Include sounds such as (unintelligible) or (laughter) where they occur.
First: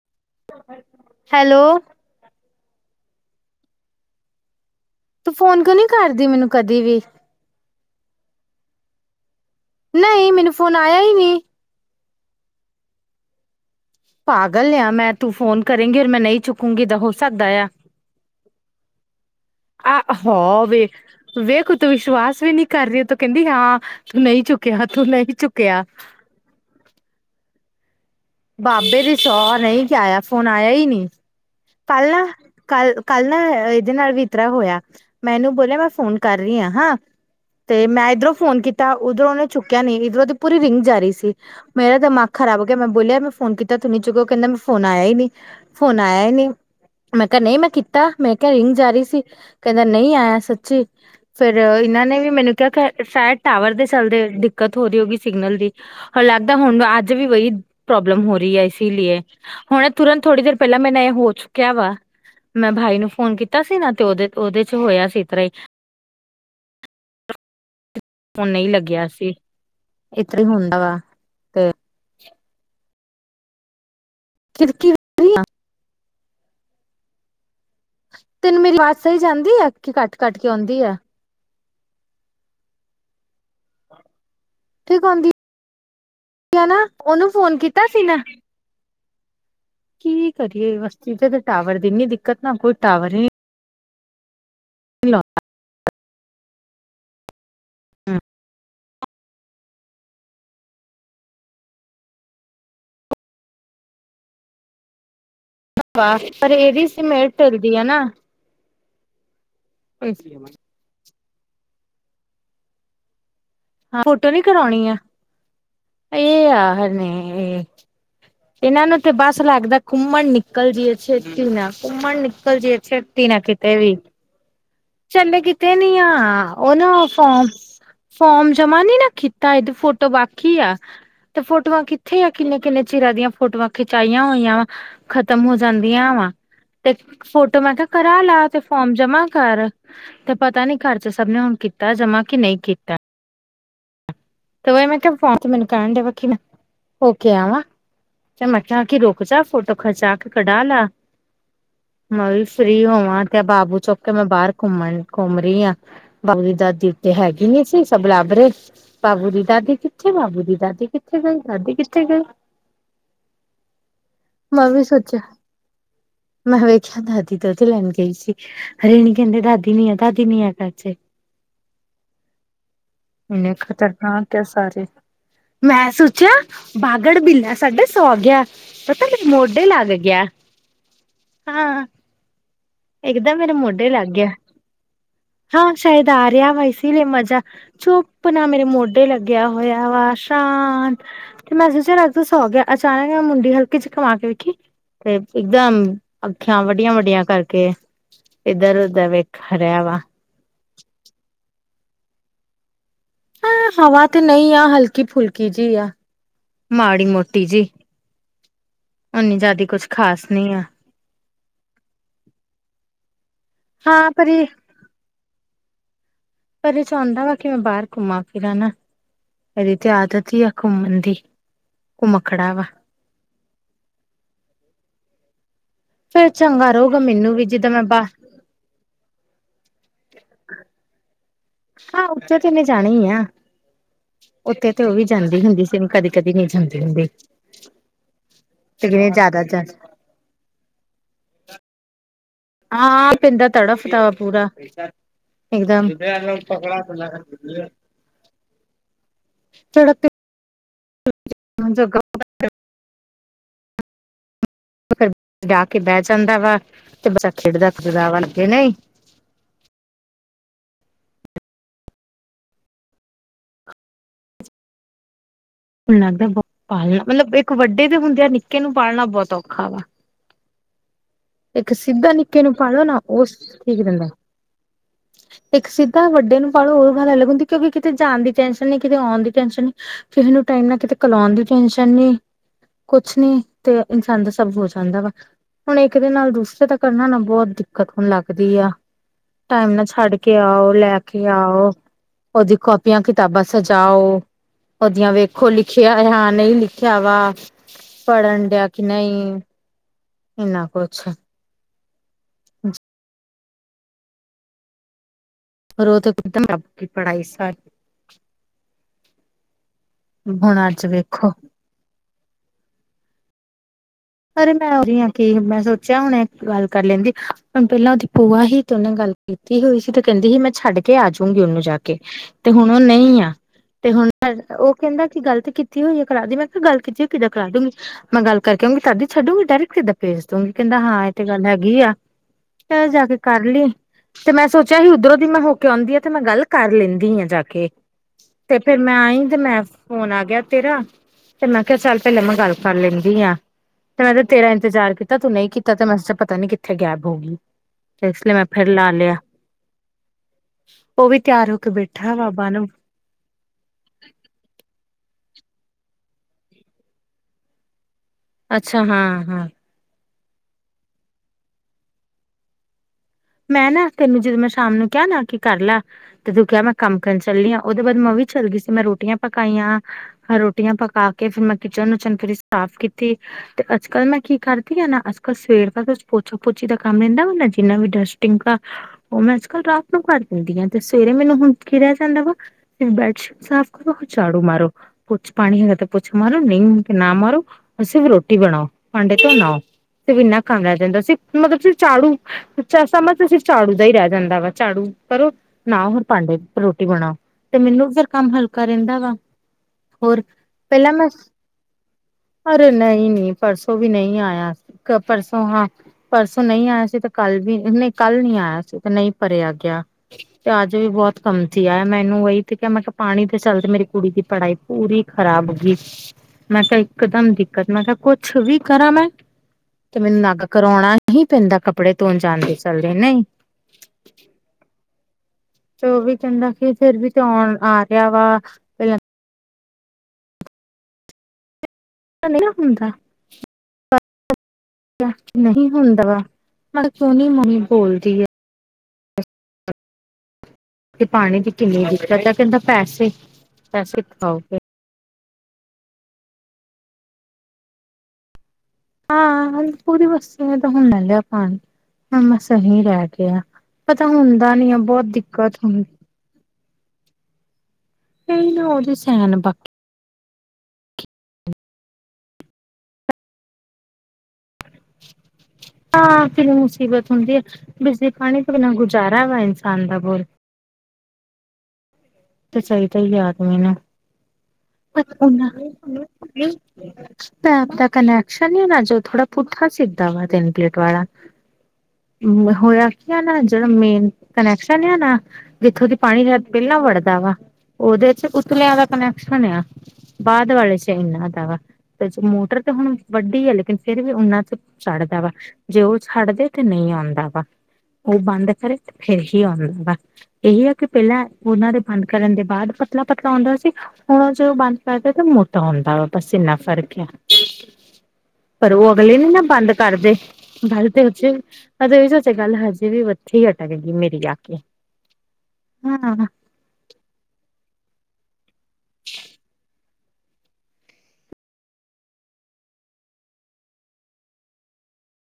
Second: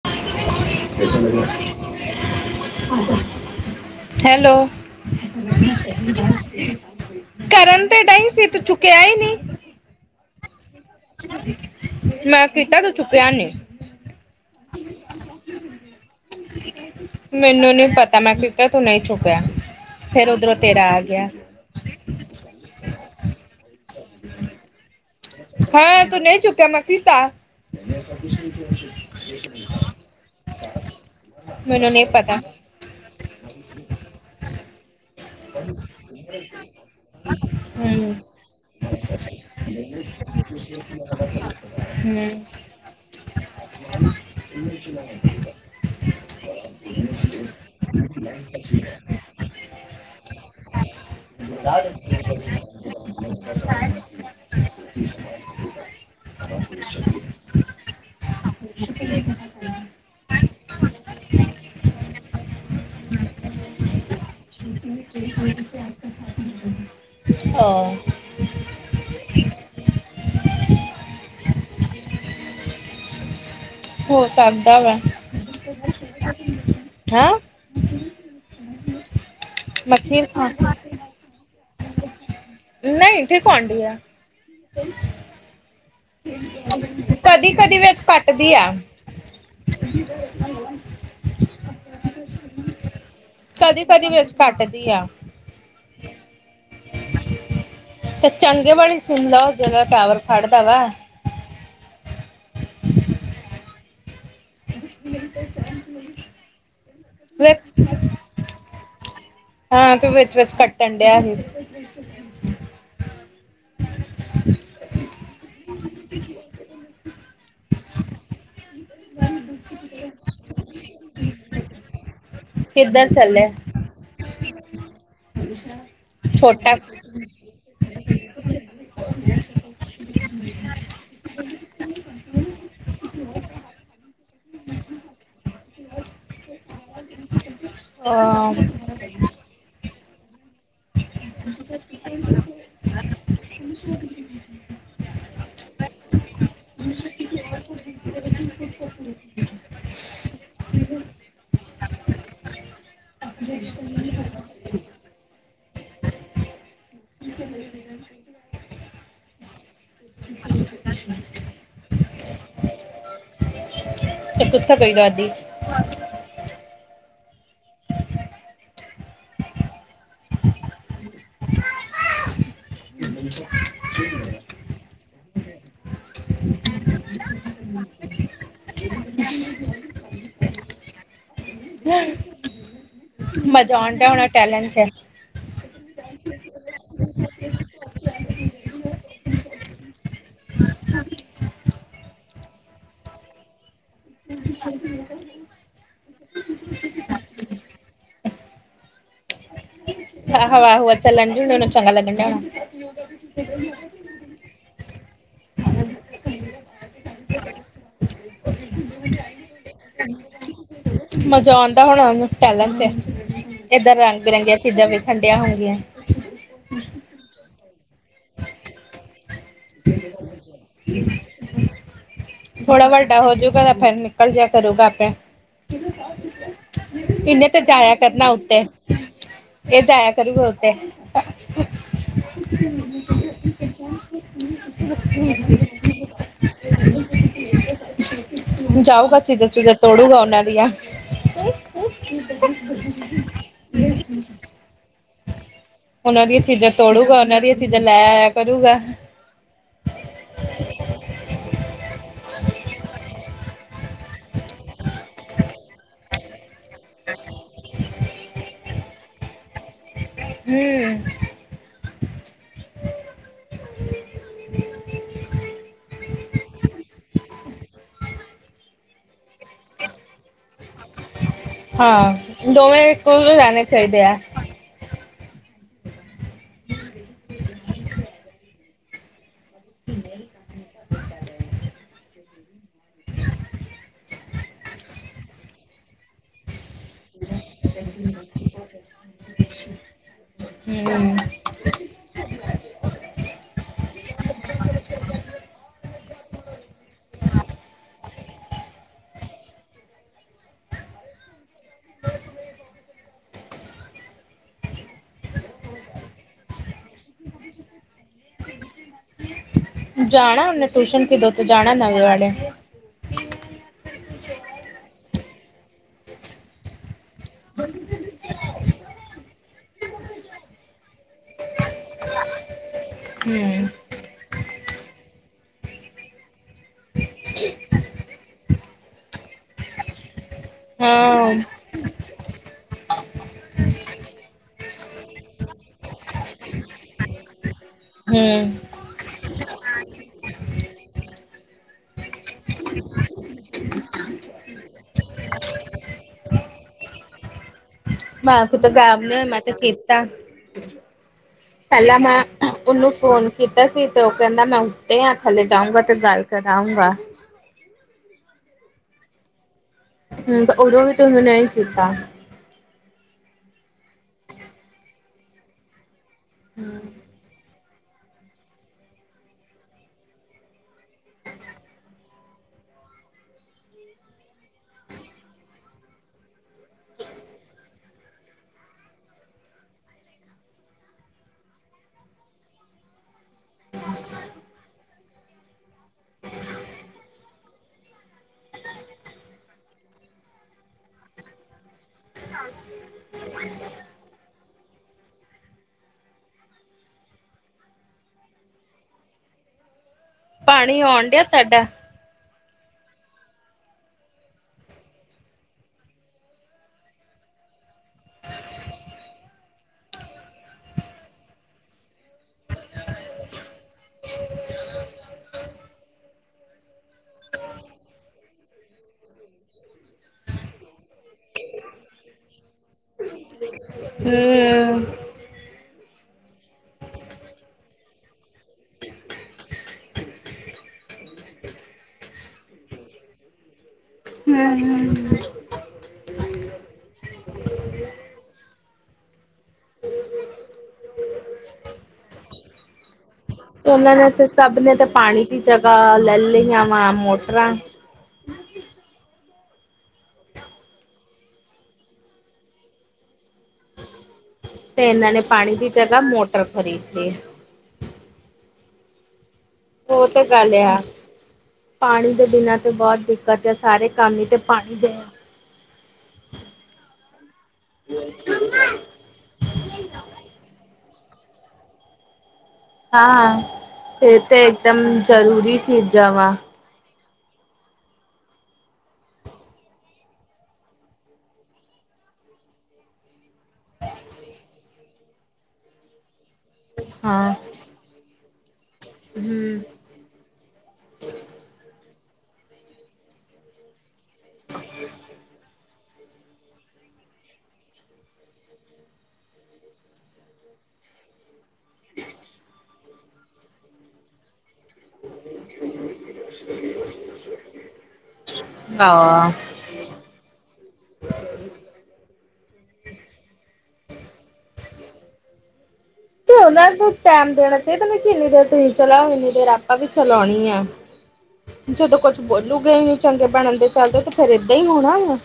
(inaudible) ਕੈਸਾ ਲਗਾ? Hello, hello. ਤੂੰ ਫੋਨ ਕਿਉਂ ਨੀ ਕਰਦੀ ਮੈਨੂੰ ਕਦੀ ਵੀ। ਕਰਨ ਤੇ ਡਈ ਸੀ ਤੂੰ ਚੁੱਕਿਆ ਈ ਨੀ। ਨਈ ਮਿਨੂੰ ਫੋਨ ਆਇਆ ਨਹੀਂ। ਮੈਂ ਕੀਤਾ ਤੂੰ ਚੁੱਕਿਆ ਨੀ। ਪਾਗਲ ਐਆਂ ਮੈਂ ਤੂੰ ਫੋਨ ਕਰੇਗੀ ਔਰ ਮੈਂ ਨਈ ਚੁੱਕੂੰਗੀ। ਏਦਾਂ ਹੋ ਸਕਦਾ ਆ। ਮਿਨ ਪਤਾ ਮੈਂ ਵੀ ਪਤਾ ਤੂੰ ਨਈ ਚੁਕਿਆ। ਆਹ ਹ ਵੇਖ ਵੇਖ ਤੂੰ ਵਿਸ਼ਵਾਸ ਵੀ ਨੀ ਕਰ ਰੀ, ਉਤੋਂ ਕੈਂਦੀ ਹਾਂ ਤੂੰ ਨਈ ਚੁੱਕਿਆ, ਤੂੰ ਨਈ ਚੁੱਕਿਆ। ਹਾਂ (unintelligible) ਬਾਬੇ ਦੀ ਸੌ ਨਹੀਂ ਕਿ ਆਇਆ ਫੋਨ ਆਇਆ ਹੀ ਨਹੀਂ ਮੈਨੂੰ ਨੀ ਕੱਲ ਨਾ ਪਤਾ। ਕੱਲ ਕੱਲ ਨਾ ਏਦੇ ਨਾਲ ਵੀ ਈਤਰਾ ਹੋਇਆ, ਮੈਂ ਏ ਨੂੰ ਬੋਲਿਆ ਮੈਂ ਫੋਨ ਕਰ ਰੀ ਆਂ ਹਾਂ। ਤੇ ਮੈਂ ਹਮ ਏਧਰੋਂ ਫੋਨ ਕੀਤਾ ਓਧਰੋਂ ਓਨੇ ਚੁੱਕਿਆ ਨੀ, ਈਧਰੋਂ ਦੀ ਪੂਰੀ ਰਿੰਗ ਜਾ ਰੀ ਸੀ। ਮੇਰਾ ਦਮਾਗ਼ ਹਮ ਖਰਾਬ ਹੋ ਗਿਆ ਮੈਂ ਬੋਲਿਆ ਮੈਂ ਫੋਨ ਕੀਤਾ ਤੂੰ ਨੀ ਚੁੱਕੋ, ਓ ਕੈਂਦਾ ਮ ਫੋਨ ਆਇਆ ਈ ਨੀ, ਫੋਨ ਆਇਆ ਈ ਨੀ। ਮੈਂ ਕਿਆ ਨਈ ਮੈਂ ਕੀਤਾ, ਮੈਂ ਕਿਆ ਰਿੰਗ ਜਾ ਰੀ ਸੀ। ਕੈਂਦਾ ਨਈ ਆਇਆ ਸੱਚੀ। ਫੇਰ ਏਨਾਂ ਨੇ ਵੀ ਮੈਨੂੰ ਕਿਆ ਕਰ ਸ਼ੈਦ ਟਾਵਰ ਦੇ ਚੱਲਦੇ ਦਿੱਕਤ ਹੋ ਰੀ ਹੋਉਗੀ ਸਿਗਨਲ ਦੀ। ਹੁਣ ਲੱਗਦਾ ਹੁਣ ਅੱਜ ਵੀ ਵਈ ਪ੍ਰੋਬਲਮ ਹੋ ਰੀ ਐ, ਇਸੀ ਲੀਏ ਹੁਣੇ ਤੁਰੰਤ ਥੋੜੀ ਦੇਰ ਪੈਲਾਂ ਮੈਨੇ ਨਾਲ ਏ ਹੋ ਚੁੱਕਿਆ ਵਾ। ਮੈਂ ਬਾਈ ਨੂੰ ਫੋਨ ਕੀਤਾ ਸੀ ਨਾ ਤੇ ਓਦੇ (unintelligible) ਹੁਣ ਨਈ ਲੱਗਿਆ ਸੀ, ਏਤਰਾਂ ਈ ਹੁੰਦਾ ਵਾ। ਤੇ ਹੋ ਸਕਦਾ ਖਿੜਕੀ ਵਾ। ਹੈਂ ਤੈਨੂੰ ਮੇਰੀ ਆਵਾਜ ਸਈ ਜਾਂਦੀ ਆ, ਕਿ ਕੱਟ ਕੱਟ ਕੇ ਆਉਂਦੀ ਆ। ਨਈ ਠੀਕ ਓਣ ਡੀ ਆ। ਠੀਕ ਆਉੰਦੀ ਆ ਨਾ, ਓਨੂੰ ਫੋਨ ਕੀਤਾ ਸੀ ਨਾ। ਕੀ ਆ। ਕੀ ਕਰੀਏ ਬਸਤੀ 'ਚ ਟਾਵਰ ਦੀ ਇੰਨੀ ਦਿੱਕਤ ਨਾ ਕੋਈ ਟਾਵਰ ਈ ਨੀਂ ਕਦੀ ਕਦੀ ਵਿੱਚ ਕੱਟਦੀ ਆ। ਲਾਉਂਦਾ ਤੇ ਚੰਗੇ ਵਾਲੀ ਸੁਨ ਲਓ ਜਗਾ ਟਾਵਰ ਫੜਦਾ ਵਾ। (inaudible) (unintelligible) ਵੇਖ (unintelligible) ਹੈਂ ਤੇ ਵਿੱਚ ਵਿਚ ਹਾਂ ਕੱਟਣ ਡਿਆ ਹੀ। ਹਾਂ ਫੋਟੋ ਨੀ ਕਰਾਉਣੀ ਆ। ਏ ਆਹਰ ਨੇ ਏ। ਏਨਾਂ ਨੂੰ ਤੇ ਬਸ ਲੱਗਦਾ ਘੁੰਮਣ ਨਿਕਲ ਜੀਏ ਛੇਤੀ ਨਾਲ ਘੁੰਮਣ ਨਿਕ ਨਿਕਲ ਜੀਏ ਕਿੱਧਰ ਛੇਤੀ ਨਾ ਚੱਲੇ ਕਿਤੇ ਵੀ। ਚੱਲੇ ਕਿਤੇ ਨੀ ਆ ਓ ਨਾ ਓ ਫੋਮ ਫੋਮ ਜਮਾ ਨੀ ਨਾ ਕੀਤਾ ਏ ਫੋਟੋ ਬਾਕ (inaudible) ਤੇ ਫੋਟੋਆਂ ਕਿੱਥੇ ਆ ਕਿੰਨੇ ਕਿੰਨੇ ਚਿਰਾਂ ਦੀਆਂ ਫੋਟੋਆਂ ਖਿਚਾਈਆਂ ਹੋਈਆਂ ਵਾ। ਖ਼ਤਮ ਹੋ ਜਾਂਦੀਆਂ ਵਾ ਤੇ ਫੋਟੋ ਮੈਂ ਕਿਆ ਕਰਾ ਲਾ ਤੇ ਫੋਰਮ ਜਮਾ ਕਰ, ਤੇ ਪਤਾ ਨੀ ਘਰ ਚ ਸਭ ਨੇ ਹੁਣ ਕੀਤਾ ਜਮਾ ਕੀ ਨਹੀਂ ਕੀਤਾ ਤੇ ਮੈਂ ਕਿਹਾ ਫੋਮ ਤੇ ਮੈਨੂੰ ਕਹਿਣ ਡਏ ਬਾਕੀ ਮੈਂ ਹੋ ਕੇ ਆਵਾਂ ਤੇ ਮੈਂ ਕਿਹਾ ਕਿ ਰੁਕ ਜਾ ਫੋਟੋ ਖਚਾ ਕੇ ਕੱਢਾ ਲਾ ਮੈਂ ਵੀ ਫ੍ਰਰੀ ਹੋਵਾਂ ਤੇ ਬਾਬੂ ਚੁੱਕ ਕੇ ਮੈਂ ਬਾਹਰ ਘੁੰਮਣ ਘੁੰਮ ਰਹੀ ਹਾਂ ਬਾਬੂ ਦੀ ਦਾਦੀ ਉੱਤੇ ਹੈਗੀ ਨਈ ਸੀ ਸਭ ਲੱਭ ਰਹੇ ਬਾਬੂ ਦੀ ਦਾਦੀ ਕਿੱਥੇ ਬਾਬੂ ਦੀ ਦਾਦੀ ਕਿੱਥੇ ਗਈ ਦਾਦੀ ਕਿੱਥੇ ਗਈ ਮੈਂ ਵੀ ਸੋਚਿਆ ਮੈਂ ਵੇਖਿਆ ਦਾਦੀ ਤਾਂ ਦੁੱਧ ਲੈਣ ਗਈ ਸੀ ਹਰੇਣੀ ਕਹਿੰਦੇ ਦਾਦੀ ਨੀ ਆ ਦਾਦੀ ਨੀ ਹੈ ਘਰ ਚੇ ਇਹਨੇ ਖ਼ਤਰਨਾਕ ਏ ਸਾਰੇ ਮੈਂ ਸੋਚਿਆ ਬਾਗੜ ਬਿੱਲਾ ਸਾਡਾ ਸੌ ਗਿਆ ਪਤਾ ਕੀ ਨੀ ਮੋਡੇ ਲੱਗ ਗਿਆ ਹਾਂ (unintelligible) ਇੱਕ ਦਮ ਮੇਰੇ ਮਜ਼ਾ ਮੋਢੇ ਆਉਂਦਾ ਲੱਗ ਹੋਣਾ ਗਿਆ ਟੈਲੈਂਟ 'ਚ ਹਾਂ ਸ਼ਾਇਦ ਆ ਰਿਹਾ ਵਾ ਇਸ ਲੀਏ ਮਜ਼ਾ ਇਸ ਲਈ ਚੁੱਪ ਨਾ ਮੇਰੇ ਮੋਢ ਮੌਢੇ ਲੱਗਿਆ ਹੋਇਆ ਵਾ ਸ਼ਾਂਤ ਤੇ ਮੈਂ ਸੋਚਿਆ ਲਗਦਾ ਸੌ ਗਿਆ ਅਚਾਨਕ ਆ ਮੁੰਡੀ ਹਲਕੇ ਚ ਕਮਾ ਕੇ ਵੇਖੀ ਤੇ ਇਕਦਮ ਅੱਖਾਂ ਵੱਡੀਆਂ ਵੱਡੀਆਂ ਕਰਕੇ ਇਧਰ ਉਧਰ ਵਿਖ ਰਿਆ ਵਾ ਹਵਾ ਹੁਵਾ ਚੱਲਣ ਡ ਉਹਨੂੰ ਚੰਗਾ ਲੱਗਣ ਡਿਆ ਹੋਣਾ ਹਵਾ ਤੇ ਨਹੀਂ ਆ ਹਲਕੀ ਫੁਲਕੀ ਜਿ ਆ ਮਾੜੀ ਮੋਟੀ ਜਿਹੀ (inaudible) ਉਨੀ ਜ਼ਿਆਦੀ ਕੁਛ ਖ਼ਾਸ ਨਹੀਂ ਆ ਮਜ਼ਾ ਆਉਂਦਾ ਹੋਣਾ ਓਹਨੂੰ ਟਹਿਲਣ 'ਚ ਇਦਾ ਹਾਂ ਰੰਗ ਪਰ ਇਹ ਬਰੰਗੀਆਂ ਚੀਜ਼ਾਂ ਦੇਖਣ ਡਿਆ ਹੋਣ ਗੀਆ। ਪਰ ਇਹ ਚਾਹੁੰਦਾ ਵਾ ਕਿ ਮੈਂ ਬਾਹਰ ਘੁੰਮਾਂ ਫਿਰਾਂ ਨਾ। ਇਹਦੀ ਤੇ ਆਦਤ ਹੀ ਆ ਘੁਮਣ ਦੀ। ਘੁੰਮਖੜਾ ਵਾ ਥੋੜਾ ਵੱਡਾ ਹੋਜੂਗਾ ਤੇ ਫਿਰ ਨਿਕਲ ਜਿਆ ਕਰੂਗਾ ਆਪੇ। ਫੇਰ ਚੰਗਾ ਰਹੂਗਾ (unintelligible) ਮੈਨੂੰ ਵੀ ਇਨੇ ਤੇ ਜਿੱਦਾਂ ਮੈਂ ਜਾਇਆ ਬਾਹਰ ਕਰਨਾ ਉੱਤੇ। (unintelligible) ਇਹ ਜਾਇਆ ਕਰੂਗਾ ਉੱਤੇ। ਹਾਂ, ਉੱਤੇ ਤੇ ਮੈਂ ਜਾਣਾ ਈ ਆ ‌, ਉੱਤੇ ਤੇ ਉਹ ਵੀ ਜਾਂਦੀ ਹੁੰਦੀ ਸੀ। ਕਦੇ ਕਦੀ ਨੀ ਜਾਂ (unintelligible) ਤੇ ਕਿਤੇ ਜਾਊਗਾ ਜ਼ਿਆਦਾ ਚੀਜ਼ਾਂ ਜਾ -ਚੂਜ਼ਾਂ ਤੋੜੂਗਾ, ਉਨਾਂ ਦੀਆਂ। ਆ -ਆ -ਆ ਪਿੰਦਾ ਤੜਫ ਦਾ ਪੂਰਾ। (unintelligible) ਇਕਦਮ ਉਹਨਾਂ ਦੀਆਂ ਚੀਜ਼ਾਂ ਤੋੜੂਗਾ ਉਹਨਾਂ ਦੀਆਂ (unintelligible) ਚੀਜ਼ਾਂ ਲੈ ਆਇਆ ਕਰੂਗਾ ਤੜਫ ਤੇ। (unintelligible) (inaudible) ਤਾਂ ਫੇਰ ਜਾਕੇ ਬਹਿ ਜਾਂਦਾ ਵਾ ਤੇ ਬੱਚਾ ਖੇਡਦਾ ਫਿਰਦਾ ਵਾ ਕੇ ਨਹੀਂ। ਹੂੰ ਹੁਣ ਲੱਗਦਾ ਬਹੁ ਪਾਲਣਾ ਮਤਲਬ ਇੱਕ ਵੱਡੇ ਵੀ ਹੁੰਦੇ ਆ, ਨਿੱਕੇ ਨੂੰ ਪਾਲਣਾ ਬਹੁਤ ਔਖਾ ਵਾ। ਇੱਕ ਸਿੱਧਾ ਨਿੱਕੇ ਹਾਂ, ਨੂੰ ਪਾਲੋ ਦੋਵੇਂ ਨਾ ਇਕੋ ਉਹ ਰਹਿਣੇ ਠੀਕ ਚਾਹੀਦੇ ਰਹਿੰਦਾ ਆ। ਇੱਕ ਸਿੱਧਾ ਵੱਡੇ ਨੂੰ ਪਾਲੋ ਉਹ ਅਲੱਗ ਗੱਲ ਹੁੰਦੀ ਕਿਉਂਕਿ ਕਿਤੇ ਜਾਣ ਦੀ ਟੈਨਸ਼ਨ ਨਹੀਂ, ਕਿਤੇ ਆਉਣ ਦੀ। ਟੈਨਸ਼ਨ ਨੀ, ਕਿਸੇ ਨੂੰ ਟਾਈਮ ਨਾ ਕਿਤੇ ਕਲਾਉਣ ਦੀ ਟੈਨਸ਼ਨ ਨੀ। ਕੁਛ ਨੀ, ਤੇ ਇਨਸਾਨ ਦਾ ਸਭ ਹੋ ਜਾਂਦਾ ਵਾ, ਹੁਣ ਇੱਕ ਦੇ ਨਾਲ ਦੂਸਰੇ ਤੱਕ। ਕਰਨਾ ਨੂੰ ਬਹੁਤ ਦਿੱਕਤ ਹੋਣ ਲੱਗਦੀ ਆ। ਟੈਮ ਨਾਲ ਛੱਡ ਕੇ ਆਓ, ਲੈ ਹਮ ਕੇ ਆਓ, ਓਦੀ ਕੋਪੀਆਂ -ਕਿਤਾਬਾਂ ਸਜਾਓ ਓਦੀਆਂ ਵੇਖੋ, ਲਿਖਿਆ ਵਾ ਨਈ ਲਿਖਿਆ ਵਾ ਪੜ੍ਹਨ ਡਿਆ, ਕਿ ਨਈ ਇਨਾ ਕੁਛ (inaudible) ਅੱਛਾ ਪਰ ਓ ਤੇ ਇੱਕਦਮ ਰੱਬ (unintelligible) ਪੜਾਈ ਸਾਰੀ (inaudible) ਜਾਣਾ ਹੁਣ ਉਹਨੇਂ ਅੱਜ ਟੂਸ਼ਨ ਪੀ ਵੇਖੋ ਦੋ ਤ ਜਾਣਾ ਨਵੇ ਵਡੇ। ਅਰੇ ਮੈਂ ਓਹੀ ਆ ਕੀ ਮੈਂ ਸੋਚਿਆ ਹੁਣੇ ਗੱਲ ਕਰ ਲੈਂਦੀ। ਪਰ ਪਹਿਲਾਂ ਉਹਦੀ ਭੂਆ ਹੀ ਤੁਹਾਨ ਨਾਲ ਗੱਲ ਕੀਤੀ ਹੋਈ ਸੀ ਤੇ ਕਹਿੰਦੀ ਸੀ ਮੈਂ ਛੱਡ ਕੇ ਆ ਜਾਉਂਗੀ ਉਹਨੂੰ ਜਾ ਕੇ ਤੇ ਹੁਣ ਉਹ ਨਹੀਂ ਆ ਤੇ ਹੁਣ ਉਹ ਕਹਿੰਦਾ ਕਿ ਗੱਲ ਤੇ ਕੀਤੀ ਹੋਈ ਆ ਕਰਾ ਦੇ। ਮੈਂ ਕਿਹਾ ਗੱਲ ਕੀਤੀ ਹੋਈ ਕਿੱਦਾਂ ਕਰਾ ਦੂੰਗੀ, ਮੈਂ ਗੱਲ ਕਰਕੇ ਆਉਂਗੀ। ਸਾਡੀ ਛੱਡੂਗੀ ਡਾਇਰੈਕਟ ਕਿੱਦਾਂ ਭੇਜ ਦੂੰਗੀ, ਕੈਂਦਾ ਹਾਂ ਏਹ ਤੇ ਗੱਲ ਹੈਗੀ ਆ। ਤੇ ਜਾ ਕੇ ਕਰ ਲਈਂ। ਤੇ ਮੈਂ ਸੋਚਿਆ ਹੀ ਉੱਧਰੋਂ ਦੀ ਮੈਂ ਹੋ ਕੇ ਆਉਂਦੀ ਆ, ਤੇ ਮੈਂ ਗੱਲ ਕਰ ਲੈਂਦੀ ਹਾਂ ਜਾ ਕੇ ਤੇ ਫਿਰ ਮੈਂ ਆਈ ਤੇ ਮੈਂ ਫੋਨ ਆ ਗਿਆ ਤੇਰਾ ਤੇ ਮੈਂ ਕਿਆ ਚੱਲ ਪਹਿਲਾਂ ਮੈਂ ਗੱਲ ਕਰ ਲੈਂਦੀ ਆਂ। ਤਰ ਤੇਰਾ ਇੰਤਜ਼ਾਰ ਕੀਤਾ, ਤੂੰ ਨਹੀਂ ਕੀਤਾ ਤੇ ਮੈ ਸੋਚਯਾ ਪਤਾ ਨੀ ਕਿੱਥੇ ਗੈਬ ਹੋ ਗਈ। ਤੇ ਇਸ ਮੈਂ ਲਈ ਕਿਤੇ ਫਿਰ ਲਾ ਗੈਬ ਨਈ ਲਿਆ ਹੋਈ ਮੈਂ ਤੇ ਕੀਤਾ। ਉਹ ਵੀ ਤਿਆਰ ਹੋ ਕੇ ਪਹਿਲਾਂ ਬੈਠਾ ਮੈਂ ਵਾ ਬਾਹਰੋਂ ਓਹਨੂੰ ਫੋਨ ਕੀਤਾ ਸੀ ਤੇ ਓਹ ਕਹਿੰਦਾ ਮੈਂ ਉੱਤੇ ਆਂ, ਥੱਲੇ ਜਾਊਂਗਾ ਤੇ ਗੱਲ ਕਰਾਊਂਗਾ। ਅੱਛਾ, ਹਾਂ-ਹਾਂ। ਹੂੰ, ਓਦੋਂ ਵੀ ਤੇ ਓਹਨਾਂ ਨੇ ਐ ਈ ਕੀਤਾ। ਮੈਂ ਨਾ ਤੈਨੂੰ ਜਦੋਂ ਮੈਂ ਸ਼ਾਮ ਨੂੰ ਕਿਹਾ ਨਾ ਕਿ ਕਰ ਲੈ ਤੇ ਤੂੰ ਕਿਹਾ ਮੈਂ ਕੰਮ ਕਰਨ 'ਚ ਚੱਲੀਆਂ ਉਹਦੇ ਬਾਅਦ ਮੈਂ ਵੀ ਚੱਲ ਗਈ ਸੀ। ਮੈਂ ਰੋਟੀਆਂ ਪਕਾਈਆਂ, ਰੋਟੀਆਂ ਪਕਾ ਕੇ ਫਿਰ ਮੈਂ ਕਿਚਨ ਚਨ ਪੂਰੀ ਸਾਫ ਕੀਤੀ। ਤੇ ਅੱਜ-ਕੱਲ ਮੈਂ ਕੀ ਕਰਦੀ ਆਂ ਨਾ ਅੱਜ-ਕੱਲ ਸਵੇਰ ਦਾ ਪੋਛਾ-ਪੋਛੀ ਦਾ ਕੰਮ ਐਨਾ ਹੁੰਨਾ ਜਿੰਨਾ ਵੀ ਡਸ ਟਿੰਗ ਕਾ ਓਹ ਮੈਂ ਅੱਜ-ਕੱਲ ਰਾਤ ਨੂੰ ਕਰ ਦੇਂਦੀ ਆਂ ਤੇ ਸਵੇਰੇ ਮੈਨੂੰ ਹੁਨ ਕੀ ਰਹਿ ਜਾਂਦਾ ਵਾ ਬੇਡਸ਼ੀਟ ਸਾਫ਼ ਕਰੋ, ਝਾੜੂ ਮਾਰੋ, ਪੋਛ ਪਾਣੀ ਹੈਗਾ ਪੁੱਛ ਮਾਰੋ ਨਹੀਂ ਮੂੜ ਤੇ ਨਾ ਮਾਰੋ। ਸਿਰਫ ਰੋਟੀ ਬਣਾਓ, ਭਾਂਡੇ ਧੋਓ ਨਾਓ। ਤੇ ਕਿੰਨਾ ਕੰਮ ਰਹਿ ਜਾਂਦਾ। ਸਿਰਫ ਮਤਲਬ ਸਿਰਫ ਝਾੜੂ ਸਮਜ ਤਾਂ ਸਿਰਫ ਝਾੜੂ ਦਾ ਹੀ ਰਹਿ ਜਾਂਦਾ ਵਾ। ਝਾੜੂ ਕਰੋ ਨਾਓ ਹੁਣ ਭਾਂਡੇ ਰੋਟੀ ਬਣਾਓ। ਤੇ ਮੈਨੂੰ ਫਿਰ ਕੰਮ ਹਲਕਾ ਰਹਿੰਦਾ ਵਾ। ਹੋਰ ਪਾਣੀ ਪਹਿਲਾਂ ਮੈਂ ਆਉਣ ਡਿਆ ਸ ਤੁਹਾਡਾ ਅਰੇ ਨਈ, ਪਰਸੋਂ ਵੀ ਨਈ ਆਇਆ ਕ ਪਰਸੋਂ ਹਾ ਪਰਸੋਂ ਨਹੀ ਆਇਆ ਸੀ ਤੇ ਕੱਲ ਵੀ ਨਈ ਕੱਲ ਨਈ ਆਇਆ ਸੀ ਤੇ ਨਈ ਭਰਿਆ ਗਿਆ। ਤੇ ਅੱਜ ਵੀ ਬਹੁਤ ਕਮਤੀ ਆਯਾ। ਮੈ ਐਨੂੰ ਓਹੀ ਤੇ ਕਿਹਾ ਮੈਂ ਖਾ ਪਾਣੀ ਤੇ ਚਲਦੀ ਮੇਰੀ ਕੁੜੀ ਦੀ ਪੜ੍ਹਾਈ ਪੂਰੀ ਖ਼ਰਾਬ ਗਈ। ਮੈਂ ਕਿਹਾ ਇੱਕ ਦਮ ਦਿਕੱਤ। ਮੈਂ ਕਿਹਾ ਕੁੱਛ ਵੀ ਕਰਾਂ ਮੈਂ ਤੇ ਮੈਨੂੰ ਨਾਗਾ ਕਰਵੋਣਾ ਹੀ ਪੈਂਦੈ ਕੱਪੜੇ ਧੋਣ ਜਾਣਦੇ ਚੱਲਦੀ ਨਈ। (inaudible) ਤੇ ਓਹ ਵੀ ਚੰਗਾ ਕਿ ਫੇਰ ਵੀ ਤੇ ਔਣ ਆ ਗਿਆ ਵਾ। ਪਹਿਲਾਂ ਨਹੀਂ ਹੁੰਦਾ (unintelligible) ਨਹੀਂ ਹੁੰਦਾ ਵਾ। ਮਾੜਾ ਚੁੰਨੀ-ਮੁੰਨੀ ਬੋਲਦੀ ਏ। (unintelligible) ਤੇ ਪਾਣੀ ਦੀ ਕਿੰਨੀ ਦਿੱਕਤ ਐ, ਕਹਿੰਦਾ ਪੈਸੇ ਤੇ ਉਹਨਾਂ ਪੈਸੇ ਨੇ ਤੇ ਖਾਓਗੇ ਸਭ ਨੇ ਤੇ ਪਾਣੀ ਦੀ ਜਗ੍ਹਾ ਲ ਲਈਆਂ ਵਾ ਮੋਟਰਾਂ ਹਾਂ-ਹਾਂ ਪੂਰੀ ਬਸਤੀ ਨੇ ਤਾਂ ਹੁਨ ਲੈ ਲਿਆ ਪਾਣੀ ਹਾਂ, ਬਸ ਅਹੀ ਰਹਿ ਗੇਆਂ, ਪਤਾ ਨੀ ਹੁਨ ਤੇ ਐਹਨਾਂ ਨੇ ਪਾਣੀ ਦੀ ਜਗ੍ਹਾ ਮੋਟਰ ਖਰੀਦੀ ਏ। ਨਹੀਂ ਨੋ ਉਹਦੇ ਸਣ ਬਾਕੀ ਉਹ ਤੇ ਗੱਲ ਆ। ਪਾਣੀ ਦੇ ਬਿਨਾਂ ਤੇ ਬਹੁਤ ਦਿੱਕਤ ਆ ਸਾਰੇ ਕੰਮ ਹੀ ਤੇ ਪਾਣੀ ਦੇ ਆ। ਆ ਫਿਰ ਮੁਸੀਬਤ ਹੁੰਦੀ ਆ। ਬਿਜਲੀ ਪਾਣੀ ਤੋਂ ਬਿਨਾਂ ਗੁਜ਼ਾਰਾ ਵਾ ਇਨਸਾਨ ਦਾ ਬੋਲ ਤੇ ਚਾਹੀਦਾ ਹੀ ਹਾਂ ਆਦਮੀ ਨੂੰ ਇਹ ਤੇ ਇੱਕਦਮ ਬੱਸ ਏਨਾ ਜ਼ਰੂਰੀ ਚੀਜ਼ਾਂ ਵਾ। ਪੈਪ ਦਾ ਕਨੈਕਸ਼ਨ ਨੀ ਜੌ ਥੋੜਾ ਪੁਠਾ ਸਿੱਧਾ ਵਾ ਤਿੰਨ ਪਲੇਟ ਵਾਲਾ ਹਮ ਹੋਇਆ ਕੀ ਆ ਨਾ ਜਿਹੜਾ ਮੇਨ ਕਨੈਕਸ਼ਨ ਹੈ ਨਾ। ਜਿੱਥੋਂ ਦੀ ਪਾਣੀ ਜਦ ਪਹਿਲਾਂ ਵੜਦਾ ਹਾਂ ਵਾ ਉਹਦੇ 'ਚ ਉਤਲਿਆਂ ਦਾ ਕਨੈਕਸ਼ਨ ਆ। ਬਾਅਦ ਵਾਲੇ 'ਚ ਇੰਨਾ ਤਾ ਵਾ ਤੇ ਮੋਟਰ ਤੇ ਹੁਣ ਵੱਡੀ ਹੈ, ਲੇਕਿਨ ਫਿਰ ਵੀ ਉਨਾਂ ਤੇ ਚੜਦਾ ਵਾ ਜੇ ਉਹ ਛੱਡਦੇ ਤੇ ਨਹੀਂ ਆਉਂਦਾ ਵਾ। ਉਹ ਬੰਦ ਕਰੇ ਫੇਰ ਹੀ ਆਉਂਦਾ ਵਾ। ਇਹੀ ਆ ਕਿ ਪਹਿਲਾਂ ਉਹਨਾਂ ਦੇ ਬੰਦ ਕਰਨ ਦੇ ਬਾਦ ਪਤਲਾ-ਪਤਲਾ ਓਂਦਾ ਸੀ। ਹੁਣ ਜੇ ਉਹ ਬੰਦ ਕਰਦੇ ਤੇ ਮੋ ਤਾਂ ਹੁੰਦਾ ਵਾ ਬਸ ਇੰਨਾ ਫ਼ਰਕ ਆ ਪਰ ਉਹ ਅਗਲੇ ਨੀ ਹਾਂ। ਨਾ ਬੰਦ ਕਰਦੇ। ਗੱਲ ਤੇ ਹੱਜੇ ਗੱਲ ਹਜੇ ਵੀ ਉੱਥੇ ਹੀ ਹਟ ਗਈ ਏ ਮੇਰੀ ਆ ਕੇ। ਹਮ। ਉਹਨਾ ਨੂੰ ਟੈਮ ਦੇਣਾ ਚਾਹੀਦਾ। ਇੰਨੀ ਦੇਰ ਤੁਸੀਂ ਚਲਾਓ ਇੰਨੀ ਦੇਰ ਆਪਾਂ ਵੀ ਚਲਾਉਣੀ ਆ। ਜਦੋਂ ਕੁੱਛ ਬੋਲੋਗੇ ਹੀਂ ਚੰਗੇ ਬਣਨ ਦੇ ਚੱਲਦੇ ਤੇ ਫੇਰ ਏਦਾਂ ਈ ਹੋਣਾ ਆ।